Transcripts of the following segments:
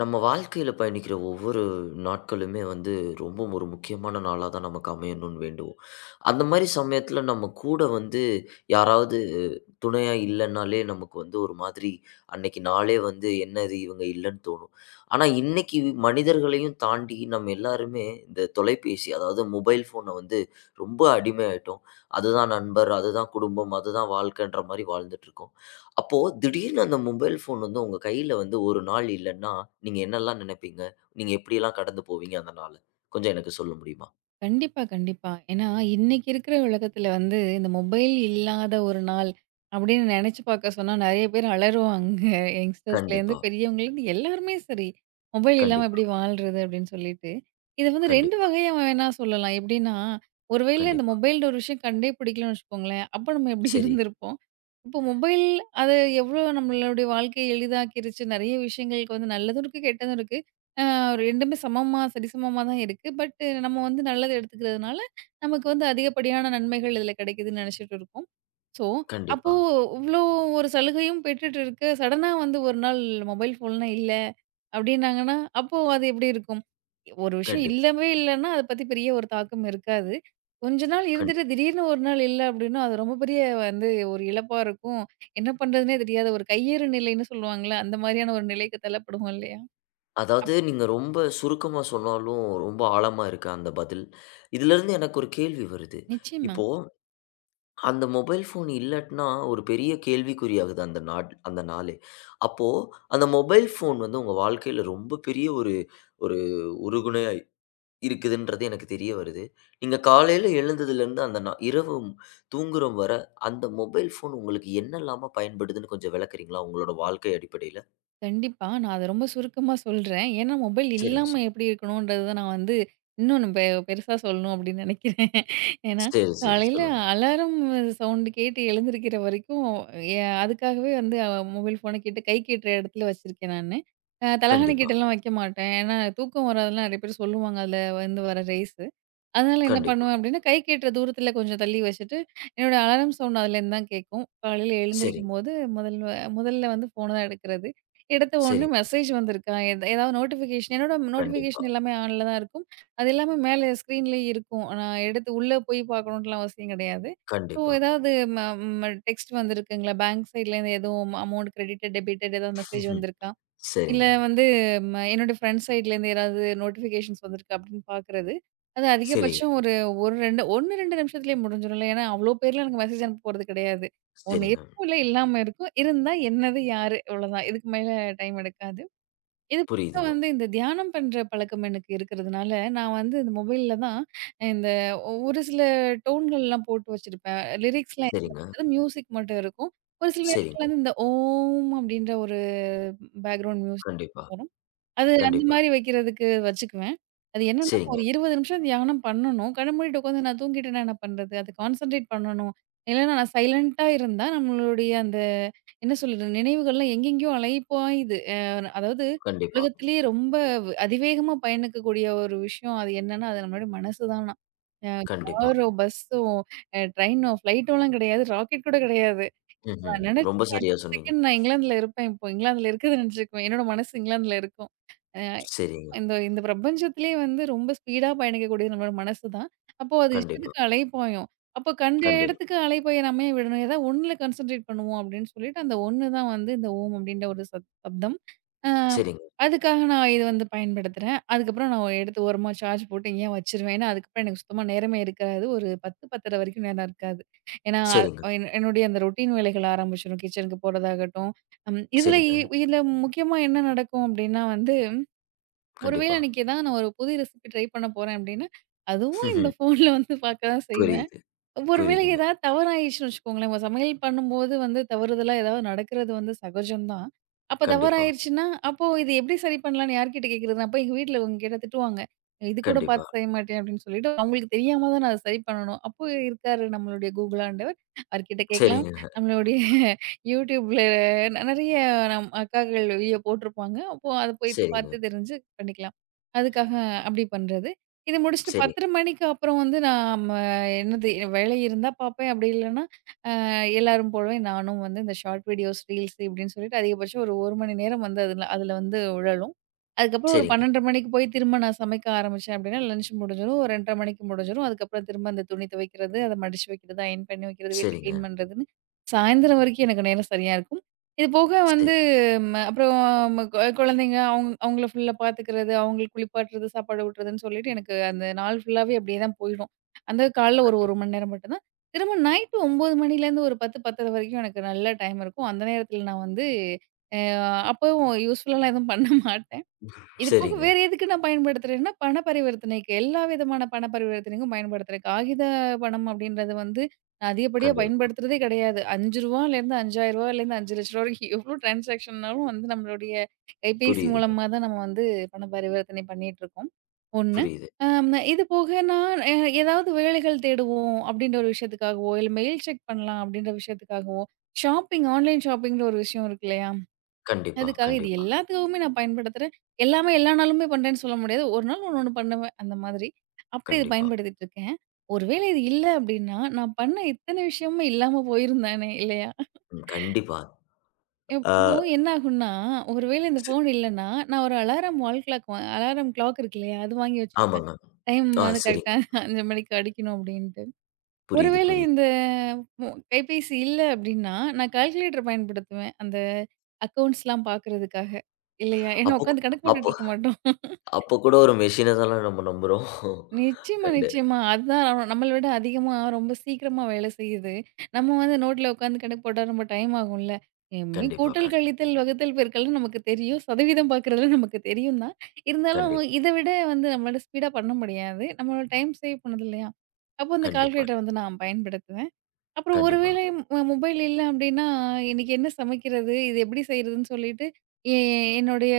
நம்ம வாழ்க்கையில் பயணிக்கிற ஒவ்வொரு நாட்களுமே வந்து ரொம்ப ஒரு முக்கியமான நாளாக தான் நமக்கு அமையணும்னு வேண்டுவோம். அந்த மாதிரி சமயத்தில் நம்ம கூட வந்து யாராவது துணையாக இல்லைன்னாலே நமக்கு வந்து ஒரு மாதிரி அன்னைக்கு நாளே வந்து என்னது இவங்க இல்லைன்னு தோணும். ஆனால் இன்னைக்கு மனிதர்களையும் தாண்டி நம்ம எல்லாருமே இந்த தொலைபேசி அதாவது மொபைல் ஃபோனை வந்து ரொம்ப அடிமையாயிட்டோம். அதுதான் நண்பர், அதுதான் குடும்பம், அதுதான் வாழ்க்கைன்ற மாதிரி வாழ்ந்துட்டு இருக்கோம். அப்போ திடீர்னு அந்த மொபைல் ஃபோன் வந்து உங்க கையில வந்து ஒரு நாள் இல்லன்னா, நீங்க என்னல்லாம் நினைப்பீங்க? நீங்க எப்படியெல்லாம் கடந்து போவீங்க அந்த நாள? கொஞ்சம் எனக்கு சொல்ல முடியுமா? கண்டிப்பா, கண்டிப்பா. ஏன்னா, இன்னைக்கு இருக்கிற உலகத்துல வந்து, இந்த மொபைல் இல்லாத ஒரு நாள் அப்படின்னு நெனைச்சு பார்க்க சொன்னா, நெறைய பேர் அலறுவாங்க. யங்ஸ்டர்ஸ்லேருந்து, கண்டிப்பா, பெரியவங்கலேருந்து எல்லாருமே சரி. மொபைல் இல்லாம கண்டிப்பா, எப்படி வாழ்றது? அப்படின்னு சொல்லிட்டு. இத வந்து 2 கண்டிப்பா, வகையா வேணா சொல்லலாம். எப்படின்னா, ஒருவேளை இந்த கண்டிப்பா. மொபைல்ன்ற ஒரு விஷயம் கண்டே பிடிக்கலன்னு வச்சுக்கோங்களேன். அப்ப நம்ம எப்படி சரி. இருந்திருப்போம்? இப்போ மொபைல் அது எவ்வளோ நம்மளுடைய வாழ்க்கைய எளிதாக்கிருச்சு. நெறைய விஷயங்களுக்கு வந்து நல்லதும் இருக்கு, கெட்டதும் இருக்கு. அ 2மே சமமா, சரிசமமா தான் இருக்கு. பட் நம்ம வந்து நல்லத எடுத்துக்கிறதுனால, நமக்கு வந்து அதிகப்படியான நன்மைகள் இதில கிடைக்குதுன்னு நெனச்சுட்டு இருக்கோம். ஸோ, அப்போ கண்டிப்பா, இவ்ளோ ஒரு சலுகையும் பெற்றுட்டு இருக்க, சடனா வந்து ஒரு நாள் மொபைல் ஃபோன்லாம் இல்ல அப்டின்னாங்கன்னா, அப்போ அது எப்டி இருக்கும்? ஒரு விஷயம் கண்டிப்பா, இல்லவே இல்லன்னா, அத பத்தி பெரிய ஒரு தாக்கம் இருக்காது. கொஞ்ச நாள் இருந்துட்டு கண்டிப்பா. திடீர்னு ஒரு நாள் இல்ல அப்டின்னா, அது ரொம்ப பெரிய வந்து ஒரு இழப்பா இருக்கும். என்ன பண்றதுன்னே தெரியாத ஒரு கையேறு நிலைன்னு சொல்லுவாங்கல்ல, அந்த மாரியான ஒரு நிலைக்கு தள்ளப்படுவோம் இல்லையா? அதாவது நீங்க ரொம்ப சுருக்கமா சொன்னாலும், ரொம்ப ஆழமா இருக்கு அந்த பதில். இதிலிருந்து எனக்கு ஒரு கேள்வி வருது. நிச்சயமா. இப்போ அந்த மொபைல் ஃபோன் இல்லாட்னா ஒரு பெரிய கேள்விக்குறியாகுது அந்த அந்த நாளே. அப்போ அந்த மொபைல் ஃபோன் வந்து உங்க வாழ்க்கையில ரொம்ப பெரிய ஒரு ஒரு உறுகுண இருக்குதுன்றது எனக்கு தெரிய வருது. நீங்க காலையில எழுந்ததுலேருந்து அந்த இரவு தூங்குற வர அந்த மொபைல் ஃபோன் உங்களுக்கு என்னலாம பயன்படுதுன்னு கொஞ்சம் விளக்குறீங்களா? உங்களோட வாழ்க்கை அடிப்படையில? கண்டிப்பா. நான் அத ரொம்ப சுருக்கமா சொல்றேன். ஏன்னா, மொபைல் சரிங்க இல்லாம சார். எப்படி இருக்கணுன்றத நான் வந்து இன்னும் பெருசா சொல்லணும் அப்படின்னு நெனைக்கிறேன். ஏன்னா, சரி, சரி. காலையில சொல்லுங்க. அலாரம் சவுண்ட் கேட்டு எழுந்திருக்கிற வரைக்கும், எ அதுக்காகவே வந்து மொபைல் ஃபோன கிட்ட கை கெட்டுற இடத்துல வச்சிருக்கேன் நானு. தலகாணி கண்டிப்பா, கிட்டலாம் வைக்க மாட்டேன். ஏன்னா, தூக்கம் வராதுலாம் நெறைய பேர் சொல்லுவாங்க. அதுல வந்து வர ரேஸ். அதனால என்ன கண்டிப்பா. பண்ணுவேன் அப்டின்னா, கை கெட்டுற தூரத்துல கொஞ்சம் தள்ளி வச்சுட்டு, என்னோட அலாரம் சவுண்ட் அதுலேருந்து தான் கேட்கும். காலையில சரிங்க, எழுந்திரிக்கும்போது முதல்வ முதல்ல முதல்ல வந்து ஃபோன தான் எடுக்கிறது. எடுத்த உடனே சரிங்க. மெசேஜ் வந்திருக்கா, ஏதாவது என்னோட கண்டிப்பா, நோட்டிஃபிகேஷன் எல்லாமே ஆன்ல தான் இருக்கும். அது எல்லாமே மேல ஸ்க்ரீன்லயே இருக்கும். நான் எடுத்து உள்ள போய் பார்க்கணுன்ட்டுலாம் அவசியம் கிடையாது. ஸோ கண்டிப்பா. ஏதாவது ம ம டெக்ஸ்ட் வந்திருக்குங்களா, பேங்க் சைட்லேருந்து எதுவும் அமௌண்ட் கிரெடிட்டட், டெபிட்டட் ஏதாவது மெசேஜ் ம்ஹும். வந்திருக்கா? இல்ல சரிங்க, வந்து என்னோட ஃப்ரெண்ட்ஸ் சைட்லேருந்து ஏதாவது நோட்டிஃபிகேஷன்ஸ் வந்திருக்கு அப்படின்னு பார்க்குறது. அது சரி, அதிகபட்சம் ஒரு 1, 2 நிமிஷத்திலேயே முடிஞ்சிரும்ல. ஏன்னா அவ்ளோ பேர்லாம் எனக்கு மெசேஜ் அனுப்ப போறது கிடையாது. ஒண்ணு சரிங்க. இருக்கும், இல்ல இல்லாம இருக்கும். இருந்தா என்னது, யாரு? இவ்வளோதான். இதுக்கு மேல டைம் எடுக்காது. இது போக புரியுதுங்க. வந்து இந்த தியானம் பண்ற பழக்கம் எனக்கு இருக்கிறதுனால, நான் வந்து இந்த மொபைல்ல தான் இந்த ஒரு சில டோன்கள்லாம் போட்டு வச்சிருப்பேன். லிரிக்ஸ்லாம் எதுவும் சரிங்க, இருக்காது. மியூசிக் மட்டும் இருக்கும். ஒரு சில சரிங்க. நேரங்கள்ல வந்து இந்த ஓம் அப்படின்ற ஒரு பேக்கிரவுண்ட் மியூசிக் கண்டிப்பா, வரும். அது அந்த கண்டிப்பா. மாரி வைக்கிறதுக்கு வச்சுக்குவேன். அது என்னன்னா, சரிங்க. ஒரு 20 நிமிஷம் தியானம் பண்ணணும். கண்ண மூடிட்டு உட்காந்து நான் தூங்கிட்டேன்னா என்ன பண்றது? அது கான்சன்ட்ரேட் பண்ணணும். இல்லன்னா நான் சைலன்ட்டா இருந்தா நம்மளுடைய அந்த என்ன சொல்றது? நினைவுகள்லாம் எங்கெங்கேயோ அலைப்பாயுது. அதாவது கண்டிப்பா, உலகத்திலேயே ரொம்ப அதிவேகமா பயணிக்கக்கூடிய ஒரு விஷயம் அது என்னன்னா, அது நம்மளுடைய மனசு தானாம். அ கண்டிப்பா. காரோ, பஸ்ஸோ, ட்ரெயினோ, ஃப்ளைட்டோலாம் கிடையாது. ராக்கெட் கூட கிடையாது. ம்ஹ்ம். நான் ரொம்ப நெனச்சேன் சரியா அடுத்த சொன்னீங்க. செகண்ட் நான் இங்கிலாந்துல இருப்பேன் இப்போ. இங்கிலாந்துல இருக்குதுன்னு நெனச்சுக்குவேன். என்னோட மனசு இங்கிலாந்துல இருக்கும். அ சரிங்க. இந்த இந்த பிரபஞ்சத்திலேயே வந்து ரொம்ப ஸ்பீடா பயணிக்கக்கூடியது நம்மளோட மனசு தான். அப்போ அது கண்டிப்பா, இஷ்டத்துக்கு அலைபாயும். அப்போ கண்ட கண்டிப்பா. இடத்துக்கு அலைபாய நம்ம ஏன் விடணும்? ஏதாவது ஒண்ணுல கான்சன்ட்ரேட் பண்ணுவோம் அப்படின்னு சொல்லிட்டு, அந்த ஒண்ணு தான் வந்து இந்த ஓம் அப்படின்ற ஒரு சத் சப்தம். அ சரிங்க, அதுக்காக நான் இது வந்து பயன்படுத்துறேன். அதுக்கப்புறம் நான் எடுத்து ஓரமா சார்ஜ் போட்டு எங்கேயா வச்சுருவேன். ஏன்னா, அதுக்கப்புறம் எனக்கு சுத்தமா நேரமே இருக்காது. ஒரு 10, 10:30 வரைக்கும் நேரம் இருக்காது. ஏன்னா சரிங்க. என்னுடைய அந்த ரொட்டீன் வேலைகள் ஆரம்பிச்சிடும். கிச்சனுக்கு போறதாகட்டும். ம் இதுல இ சரிங்க. இதுல முக்கியமா என்ன நடக்கும் அப்டின்னா வந்து, ஒருவேள கண்டிப்பா. அன்னைக்கு ஏதாவது நான் ஒரு புது ரெசிபி ட்ரை பண்ண போறேன் அப்டின்னா, அதுவும் இந்த ம்ஹ்ம். ஃபோன்ல வந்து பார்க்க தான் செய்வேன். புரியுது, ஒருவேளை புரியுதுங்க. ஏதாவது தவறாயிருச்சுன்னு வச்சுக்கோங்களேன். நம்ம சமையல் பண்ணும்போது வந்து தவறுதலா ஏதாவது நடக்கிறது வந்து சகஜம் தான். அப்ப கண்டிப்பா, தவறாயிருச்சுன்னா, அப்போ இது எப்படி சரி பண்ணலான்னு யார்கிட்ட கேட்கிறது? அப்ப எங்க வீட்ல இவங்க கேட்டா திட்டுவாங்க. "இது கூட கண்டிப்பா. பார்த்து செய்ய மாட்டியா?" அப்படின்னு சொல்லிட்டு அவங்களுக்கு தெரியாம தான் நான் அத சரி பண்ணணும். அப்போ இருக்காரு நம்மளுடைய கூகுள் ஆண்டவர். அவர்கிட்ட கேட்கலாம். சரிங்க, நம்மளுடைய YouTubeல நெறைய நம் அக்காக்கள் வீடியோ போட்டிருப்பாங்க. அப்போ அத போய் சரிங்க, பார்த்து தெரிஞ்சு பண்ணிக்கலாம். அதுக்காக அப்படி பண்றது. இது முடிச்சுட்டு சரி, 10:30 மணிக்கு அப்புறம் வந்து நான் என்னது வேலை இருந்தா பார்ப்பேன். அப்படி இல்லன்னா, எல்லாரும் போலவே நானும் வந்து இந்த ஷார்ட் வீடியோஸ், ரீல்ஸ் இப்படின்னு சொல்லிட்டு அதிகபட்சம் ஒரு 1 மணி நேரம் வந்து அதில அதில வந்து உழலும். அதுக்கப்புறம் ஒரு சரிங்க, 12:30 மணிக்கு போய் திரும்ப நான் சமைக்க ஆரம்பிச்சேன் அப்படின்னா, லஞ்ச் முடிஞ்சிரும். ஒரு 2:30 மணிக்கு முடிஞ்சிரும். அதுக்கப்புறம் திரும்ப அந்த துணி துவைக்கிறது, அத மடிச்சு வைக்கிறது, அயர்ன் பண்ணி வைக்கிறது, வீட்ட சரிங்க, கிளீன் பண்றதுன்னு சாயந்தரம் வரைக்கும் எனக்கு நேரம் சரியா இருக்கும். இது போக சரி, வந்து அப்புறம் குழந்தைங்க அவுங்கள ஃபுல்லா பார்த்துக்கிறது, அவங்களுக்கு குளிப்பாட்டுறது, சாப்பாடு ஊட்டுறதுன்னு சொல்லிட்டு எனக்கு அந்த நாள் ஃபுல்லாவே அப்படியே தான் போயிடும். அந்த காலைல ஒரு 1 கண்டிப்பா. மணி நேரம் மட்டும் தான் திரும்ப நைட்டு 9 மணிலேருந்து ஒரு 10, 10:30 வரைக்கும் எனக்கு நல்ல டைம் இருக்கும். அந்த நேரத்தில நான் வந்து அ அப்பவும் யூஸ்ஃபுல்லாலாம் எதுவும் பண்ண மாட்டேன். இது போக சரிங்க, வேற எதுக்கு நான் பயன்படுத்துறேன்னா, பண பரிவர்த்தனைக்கு. எல்லா விதமான பண பரிவர்த்தனைக்கும் பயன்படுத்துறேன். காகித பணம் அப்படின்றது வந்து நான் அதிகப்படியா கண்டிப்பா. பயன்படுத்துறதே கிடையாது. ரூ. 5லேருந்து ரூ. 5,000லேருந்து ரூ. 5,00,000 வரைக்கும் எவ்வளோ டிரான்சாக்ஷன்னாலும் வந்து நம்மளுடைய கைபேசி புரியுதுங்க, மூலமா தான் நம்ம வந்து பண பரிவர்த்தனை பண்ணிட்டுருக்கோம். 1. புரியுது. இது போக நான் ஏதாவது வேலைகள் தேடுவோம் அப்படின்ற ஒரு விஷயத்துக்காகவோ, இல்ல மெயில் செக் பண்ணலாம் அப்படின்ற விஷயத்துக்காகவோ, ஆன்லைன் ஷாப்பிங்ன்ற ஒரு விஷயம் இருக்கு இல்லையா? கண்டிப்பா, அதுக்காக இது கண்டிப்பா, எல்லாத்துக்காகவுமே நான் பயன்படுத்துறேன். எல்லாமே எல்லா நாளுமே பண்றேன்னு சொல்ல முடியாது. ஒரு நாள் ஒண்ணு, ஒண்ணு பண்ணுவேன். அந்த மாதிரி. அப்படி இது கண்டிப்பா. பயன்படுத்திட்டு இருக்கேன். ஒருவேளை இது இல்ல அப்படின்னா, நான் பண்ண இத்தன விஷயமும் இல்லாம போயிருந்தானே இல்லையா? ம், கண்டிப்பா. ஆ இப்போ என்ன ஆகும்னா, ஒருவேளை இந்த சரி. ஃபோன் இல்லன்னா, நான் ஒரு அலாரம் கிளாக் இருக்கு இல்லையா? அது வாங்கி வச்சுக்குவேன். ஆமாங்க. டைம் வந்து சரிங்க. கரெக்ட்டா 5:00 மணிக்கு அடிக்கணும் அப்படின்ட்டு. புரியுது, ஒருவேளை புரியுது. இந்த கைபேசி இல்ல அப்டின்னா, நான் கால்குலேட்டர் பயன்படுத்துவேன். அந்த அக்கவுண்ட்ஸ்லாம் பார்க்குறதுக்காக. இல்லையா? ஏன்னா அப்போ உட்காந்து கணக்கு போட்டுட்டு அப்போ இருக்க மாட்டோம். அப்போ கூட ஒரு மெஷின தான நம்ம நம்புறோம். நிச்சயமா, கண்டு நிச்சயமா. அதுதான் நம்மள விட அதிகமா ரொம்ப சீக்கிரமா வேலை செய்யுது. நம்ம வந்து நோட்ல உட்காந்து கணக்கு போட்டா ரொம்ப டைம் ஆகும்ல. கண்டிப்பா, கூட்டல், கழித்தல், வகுத்தல், பெருக்கல்னு நமக்கு தெரியும். சதவீதம் பார்க்குறதுலாம் நமக்கு தெரியும் தான். இருந்தாலும் கண்டிப் இத விட வந்து நம்மளால ஸ்பீடா பண்ண முடியாது. நம்மளோட டைம் சேவ் பண்ணுது இல்லையா? அப்போ இந்த கண்டிப்பா, கால்குலேட்டர் வந்து நான் பயன்படுத்துவேன். அப்புறம் ஒரு கண்டிப்பா. வேளை மொபைல் இல்ல அப்டின்னா, இன்னைக்கு என்ன சமைக்கிறது? இது எப்படி செய்றதுன்னு சொல்லிட்டு, எ என்னுடைய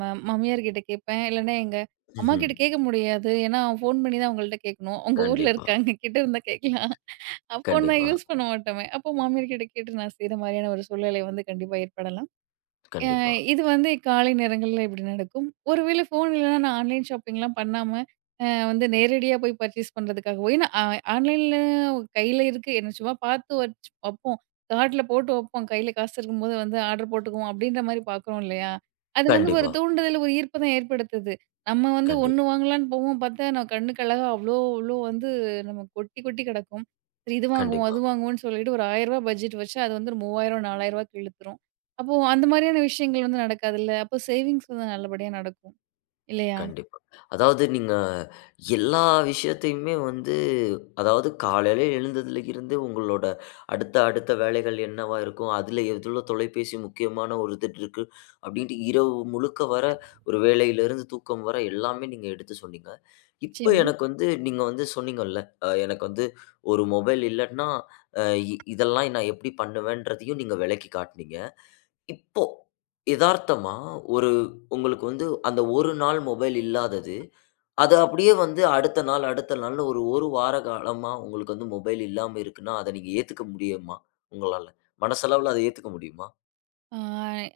மாமியார் கிட்ட கேட்பேன். இல்லன்னா எங்க அம்மா ம்ஹ்ம். கிட்ட கேட்க முடியாது. ஏன்னா, ஃபோன் பண்ணி தான் அவங்கள்ட்ட கேட்கணும். அவங்க ஊர்ல கண்டிப்பா, இருக்காங்க. கிட்ட இருந்தா கேட்கலாம். ஃபோன் நான் கண்டிப்பா, யூஸ் பண்ண மாட்டோமே. அப்போ மாமியார் கிட்ட கேட்டு நான் செய்ற மாரியான ஒரு சூழ்நிலை வந்து கண்டிப்பா ஏற்படலாம். அ கண்டிப்பா, இது வந்து காலை நேரங்கள்ல இப்படி நடக்கும். ஒருவேளை ஃபோன் இல்லன்னா நான் ஆன்லைன் ஷாப்பிங்லாம் பண்ணாம, வந்து நேரடியா போய் பர்ச்சேஸ் பண்றதுக்காகவோ ஏன்னா ஆன்லைன்ல கையில இருக்கு. என்ன சும்மா பார்த்து வப்போம். கார்ட்ல போட்டு வப்போம். கையில காசு இருக்கும்போது வந்து ஆர்டர் போட்டுக்குவோம் அப்படின்ற மாரி பார்க்குறோம் இல்லையா? அது வந்து ஒரு கண்டிப்பா. தூண்டுதல், ஒரு ஈர்ப்பு தான் ஏற்படுத்துது. நம்ம வந்து ஒண்ணு கண்டிப்பா, வாங்கலான்னு போவோம். பார்த்தா நான் கண்ணுக்கு அழகா அவ்ளோ அவ்ளோ வந்து நமக்கு கொட்டி கொட்டி கிடக்கும். சரி இது வாங்குவோம், கண்டிப்பா, அது வாங்குவோம்ன்னு சொல்லிட்டு ஒரு ரூ. 1000 பட்ஜெட் வச்சு அது வந்து ஒரு ரூ. 3000, ரூ. 4000க்கு இழுத்துரும். அப்போ அந்த மாதிரியான விஷயங்கள் வந்து நடக்காதுல்ல. அப்போ சேவிங்ஸ் வந்து நல்லபடியா நடக்கும். இல்லையா? கண்டிப்பா. அதாவது நீங்க எல்லா விஷயத்தையுமே வந்து அதாவது காலையில எழுந்ததுல இருந்து உங்களோட அடுத்த அடுத்த வேலைகள் என்னவா இருக்கும்? அதுல எவ்ளோ தொலைபேசி முக்கியமான ஒரு இது இருக்கு. அப்படின்ட்டு இரவு முழுக்க வர ஒரு வேலையிலிருந்து தூக்கம் வர எல்லாமே நீங்க எடுத்து சொன்னீங்க. இப்ப நிச்சயமா. எனக்கு வந்து நீங்க வந்து சொன்னீங்கல்ல, எனக்கு வந்து ஒரு மொபைல் இல்லன்னா, அ இ இதெல்லாம் நான் எப்படி பண்ணுவேன்றதையும் நீங்க விளக்கி காட்டுனீங்க. இப்போ எதார்த்தமா ஒரு உங்களுக்கு வந்து அந்த ஒரு நாள் மொபைல் இல்லாதது, அது அப்படியே வந்து அடுத்த நாள், அடுத்த நாள்னு ஒரு வார காலமா உங்களுக்கு வந்து மொபைல் இல்லாம இருக்குன்னா, அத நீங்க ஏத்துக்க முடியுமா? உங்களால? மனசளவுல அத ஏத்துக்க முடியுமா? ஆ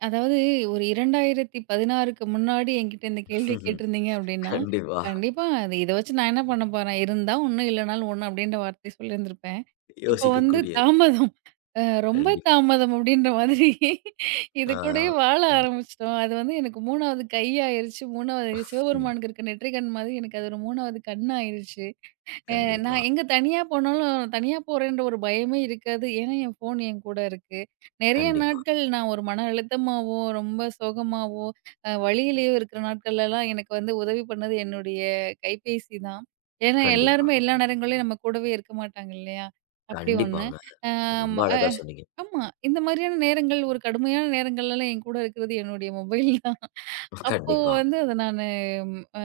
அதாவது ஒரு 2016க்கு முன்னாடி என்கிட்ட இந்த கேள்விய ம்ஹ்ம். கேட்டிருந்தீங்க அப்படின்னா, கண்டிப்பா. கண்டிப்பா அது இத வச்சு நான் என்ன பண்ண போறேன்? இருந்தா ஒண்ணு, இல்லனாலும் ஒண்ணு அப்படின்ற வார்த்தைய சொல்லியிருந்திருப்பேன். இப்போ வந்து யோசிக்கக்கூடியது. தாமதம். அ ரொம்ப கண்டிப்பா. தாமதம் அப்படின்ற மாதிரி இது ஆ கூடயே வாழ கண்டிப்பா. ஆரம்பிச்சுட்டோம். அது வந்து எனக்கு 3வது கை ஆயிருச்சு. 3வது ம். சிவபெருமானுக்கு இருக்க நெற்றிக்கண் மாதிரி எனக்கு அது ஒரு 3வது கண் ஆயிருச்சு. அ கண்டிப்பா, நான் எங்க தனியா போனாலும், தனியா போறேன்ற ஒரு பயமே இருக்காது. ஏன்னா என் ஃபோன் என் கூட இருக்கு. நெறைய கண்டிப்பா, நாட்கள் நான் ஒரு மன அழுத்தமாவோ, ரொம்ப சோகமாவோ, வலியிலயோ இருக்கிற நாட்கள்லலாம் எனக்கு வந்து உதவி பண்ணது என்னுடைய கைபேசி தான். ஏன்னா கண்டிப்பா, எல்லாருமே எல்லா நேரங்கள்லயும் நம்ம கூடவே இருக்க மாட்டாங்க இல்லையா? அப்படி ஒண்ணு. கண்டிப்பாங்க. ஆ ரொம்ப ம அ அழகா சொன்னீங்க. ஆமா. இந்த மாதிரியான நேரங்கள், ஒரு கடுமையான நேரங்கள்லலாம் என் கூட இருக்கிறது என்னுடைய மொபைல் தான். அப்போ கண்டிப்பா, வந்து அத நானு ம் அ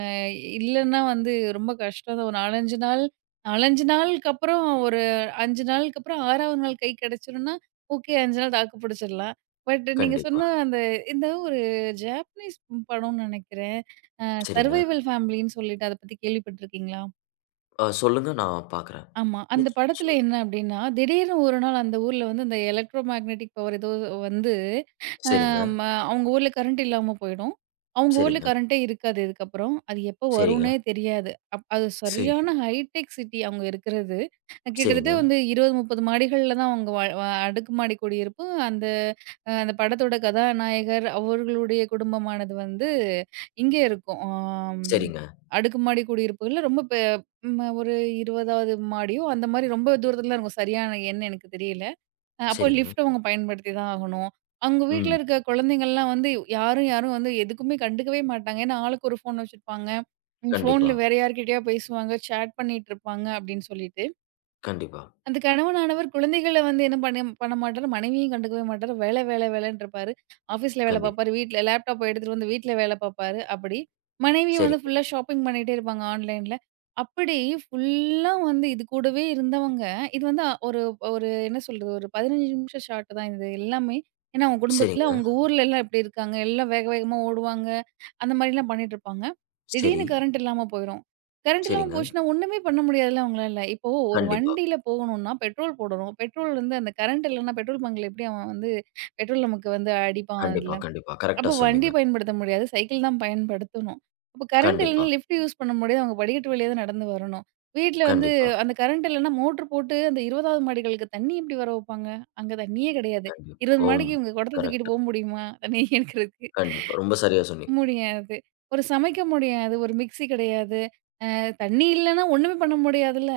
இல்லன்னா வந்து ரொம்ப கஷ்டம் தான். ஒரு 4, 5 நாள் 4, 5 நாளுக்கு அப்புறம் ஒரு 5 நாளுக்கு அப்புறம் 6வது நாள் கை கிடைச்சிரும்னா, ஓகே 5 நாள் தாக்கு பிடிச்சிடலாம். பட் நீங்க கண்டிப்பா. சொன்ன அந்த இந்த ஒரு ஜாப்பனீஸ் படம்னு நெனைக்கிறேன். அ சரிங்க. சர்வைவல் ஃபேமிலின்னு சொல்லிட்டு அத பத்தி கேள்விப்பட்டிருக்கீங்களா? சொல்லுங்க நான் பார்க்குறேன். ஆமா. அந்த நிச்ச படத்துல என்ன அப்டின்னா, திடீர்னு ஒரு நாள் அந்த ஊர்ல வந்து இந்த எலக்ட்ரோ மேக்னெட்டிக் பவர் ஏதோ வந்து, அ சரிங்க. ம அவங்க ஊர்ல கரண்ட் இல்லாம போயிடும். அவங்க ஊர்ல சரிங்க, கரண்ட்டே இருக்காது இதுக்கப்புறம். அது எப்போ சரிங்க, வரும்னே தெரியாது. அது சரி. சரியான ஹைடெக் சிட்டி அவங்க இருக்கிறது. சரிங்க, கிட்டத்தட்ட வந்து 20, 30 மாடிகள்ல தான் அவங்க வா வா அடுக்குமாடி குடியிருப்பு. அந்த அந்த படத்தோட கதாநாயகர் அவர்களுடைய குடும்பமானது வந்து இங்கே இருக்கும். ஆம் சரிங்க, அடுக்குமாடி குடியிருப்புகள்ல ரொம்ப பெ ம் ஒரு 20வது மாடியோ அந்த மாரி ரொம்ப தூரத்தில தான் இருக்கும். சரியான எண் எனக்கு தெரியல. அப்போ சரிங்க. லிஃப்ட் அவங்க பயன்படுத்தி தான் ஆகணும். அவங்க வீட்ல ம். இருக்க குழந்தைங்கள்லாம் வந்து யாரும் யாரும் வந்து எதுக்குமே கண்டுக்கவே மாட்டாங்க. ஏன்னா ஆளுக்கு ஒரு ஃபோன் வச்சிருப்பாங்க. கண்டிப்பா, ஃபோன்ல வேற யார்கிட்டயோ பேசுவாங்க, சேட் பண்ணிட்டு இருப்பாங்க அப்படின்னு சொல்லிட்டு. கண்டிப்பா, அந்த கணவனானவர் குழந்தைகள வந்து என்ன பண்ண பண்ண மாட்டாரு, மனைவியும் கண்டுக்கவே மாட்டாரு. வேல, வேல, வேலைன்னு இருப்பாரு. ஆஃபீஸ்ல வேல கண்டிப்பா. பார்ப்பாரு. வீட்ல லேப்டாப்ப எடுத்துட்டு வந்து வீட்ல வேல பார்ப்பாரு. அப்படி. மனைவியும் வந்து சரிங்க, ஃபுல்லா ஷாப்பிங் பண்ணிட்டே இருப்பாங்க ஆன்லைன்ல. அப்படி ஃபுல்லா வந்து இது கூடவே இருந்தவங்க, இது வந்து ஒரு ஒரு என்ன சொல்றது, ஒரு 15 நிமிஷம் ஷாட் தான் இது எல்லாமே. ஏன்னா, அவங்க குடும்பத்துல சரிங்க, அவங்க ஊர்ல எல்லாம் எப்படி இருக்காங்க, எல்லாம் வேக வேகமா ஓடுவாங்க. அந்த மாரிலாம் பண்ணிட்டு இருப்பாங்க. சரி, திடீர்னு கரண்ட் இல்லாம போயிரும். கரண்ட் இல்லாம சரிங்க. போச்சுன்னா ஒண்ணுமே பண்ண முடியாதுல்ல அவங்களால. ஒரு கண்டிப்பா, வண்டியில போகணும்னா பெட்ரோல் போடணும். பெட்ரோல் வந்து அந்த கரண்ட் இல்லன்னா பெட்ரோல் பங்க்ல எப்படி அவன் வந்து பெட்ரோல் நமக்கு வந்து அடிப்பான் கண்டிப்பா, அதுல. கண்டிப்பா. அப்ப கரெக்ட்டா வண்டி சொன்னீங்க. பயன்படுத்த முடியாது. சைக்கிள் தான் பயன்படுத்தணும். அப்ப கரண்ட் கண்டிப்பா, இல்லன்னா லிஃப்ட் யூஸ் பண்ண முடியாது. அவங்க படிக்கட்டு வழியா தான் நடந்து வரணும். வீட்ல வந்து கண்டிப்பா, அந்த கரண்ட் இல்லன்னா மோட்டர் போட்டு அந்த 20வது மாடிகளுக்கு தண்ணி எப்படி வர வைப்பாங்க? அங்க தண்ணியே கிடையாது. கண்டிப்பா. 20 ஓம்! மாடிக்கு இவங்க குடத்த தூக்கிட்டு கரெக்ட். போக முடியுமா? தண்ணி எடுக்கிறதுக்கு கண்டிப்பா. ரொம்ப சரியா சொன்னீங்க. முடியாது. ஒரு சமைக்க முடியாது. ஒரு மிக்ஸி கிடையாது. தண்ணி இல்லன்னா ஒண்ணுமே பண்ண முடியாதுல்ல.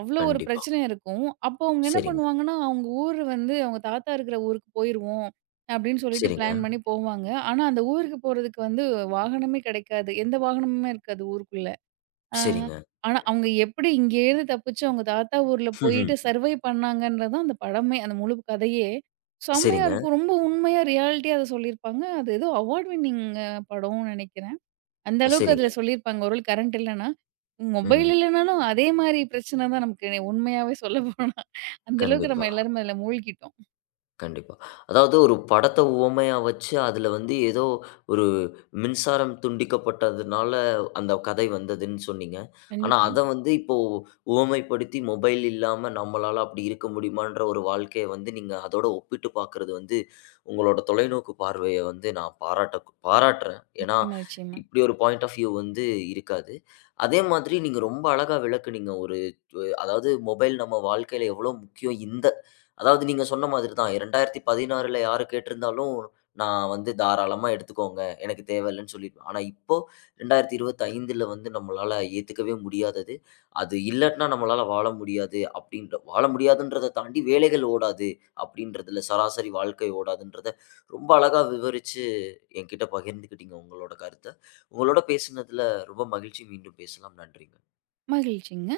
அவ்ளோ ஒரு கண்டிப்பா. பிரச்சனை இருக்கும். அப்போ அவங்க என்ன சரிங்க, பண்ணுவாங்கன்னா, அவங்க ஊர் வந்து அவங்க தாத்தா இருக்கிற ஊருக்கு போயிருவோம். அப்டின்னு சொல்லிட்டு சரிங்க, பிளான் பண்ணி போவாங்க. ஆனா, அந்த ஊருக்கு போறதுக்கு வந்து வாகனமே கிடைக்காது. எந்த வாகனமுமே இருக்காது ஊருக்குள்ள. ஆ சரிங்க. ஆனா, அவங்க எப்டி இங்கேருந்து தப்பிச்சு அவங்க தாத்தா ஊர்ல ம்ஹ்ம். போயிட்டு சர்வை பண்ணாங்கன்றது தான் அந்த படமே. அந்த முழு கதையே. செம்மையா சரிங்க, இருக்கும். ரொம்ப உண்மையா ரியாலிட்டியா அத சொல்லியிருப்பாங்க. அது ஏதோ அவார்ட் வின்னிங் படம்னு நெனைக்கிறேன். அந்த அளவுக்கு சரிங்க, அதுல சொல்லியிருப்பாங்க. ஒரு வேள கரண்ட் இல்லன்னா, மொபைல் ம். இல்லனாலும் அதே மாரி பிரச்சனை தான் நமக்கு உண்மையாவே சொல்ல போனா. அந்த அளவுக்கு நம்ம கண்டிப்பா. எல்லாருமே அதுல மூழ்கிட்டோம். கண்டிப்பா. அதாவது ஒரு படத்த உவமையா வச்சு, அதுல வந்து ஏதோ ஒரு மின்சாரம் துண்டிக்கப்பட்டதுனால அந்த கதை வந்ததுன்னு சொன்னீங்க. ஆனா, கண்டிப்பா. அத வந்து இப்போ உவமைப்படுத்தி மொபைல் இல்லாம நம்மளால அப்படி இருக்க முடியுமான்ற ஒரு வாழ்க்கைய வந்து நீங்க அதோட ஒப்பிட்டு பார்க்கறது வந்து, உங்களோட தொலைநோக்கு பார்வைய வந்து நான் பாராட்டுறேன். ஏன்னா, நிச்சயமா, நிச்சயமா. இப்படி ஒரு பாயிண்ட் ஆஃப் வியூ வந்து இருக்காது. அதே மாதிரி நீங்க ரொம்ப அழகா விளக்குனீங்க. ஒரு அதாவது மொபைல் நம்ம வாழ்க்கையில எவ்வளோ முக்கியம் இந்த அதாவது நீங்க சொன்ன மாதிரி தான். 2016ல யாரு கேட்டிருந்தாலும், நான் வந்து தாராளமா எடுத்துக்கோங்க. எனக்கு தேவையில்லன்னு சொல்லிருவேன். ஆனா இப்போ 2025ல வந்து நம்மளால ஏத்துக்கவே முடியாதது. அது இல்லாட்டினா நம்மளால வாழ முடியாது அப்படின்ற வாழ முடியாதுன்றத தாண்டி வேலைகள் ஓடாது அப்படின்றதுல சராசரி வாழ்க்கை ஓடாதுன்றத ரொம்ப அழகா விவரிச்சு என்கிட்ட பகிர்ந்துக்கிட்டீங்க உங்களோட கருத்த. உங்களோட பேசினதுல ரொம்ப மகிழ்ச்சி. மீண்டும் பேசலாம். நன்றி. மகிழ்ச்சிங்க.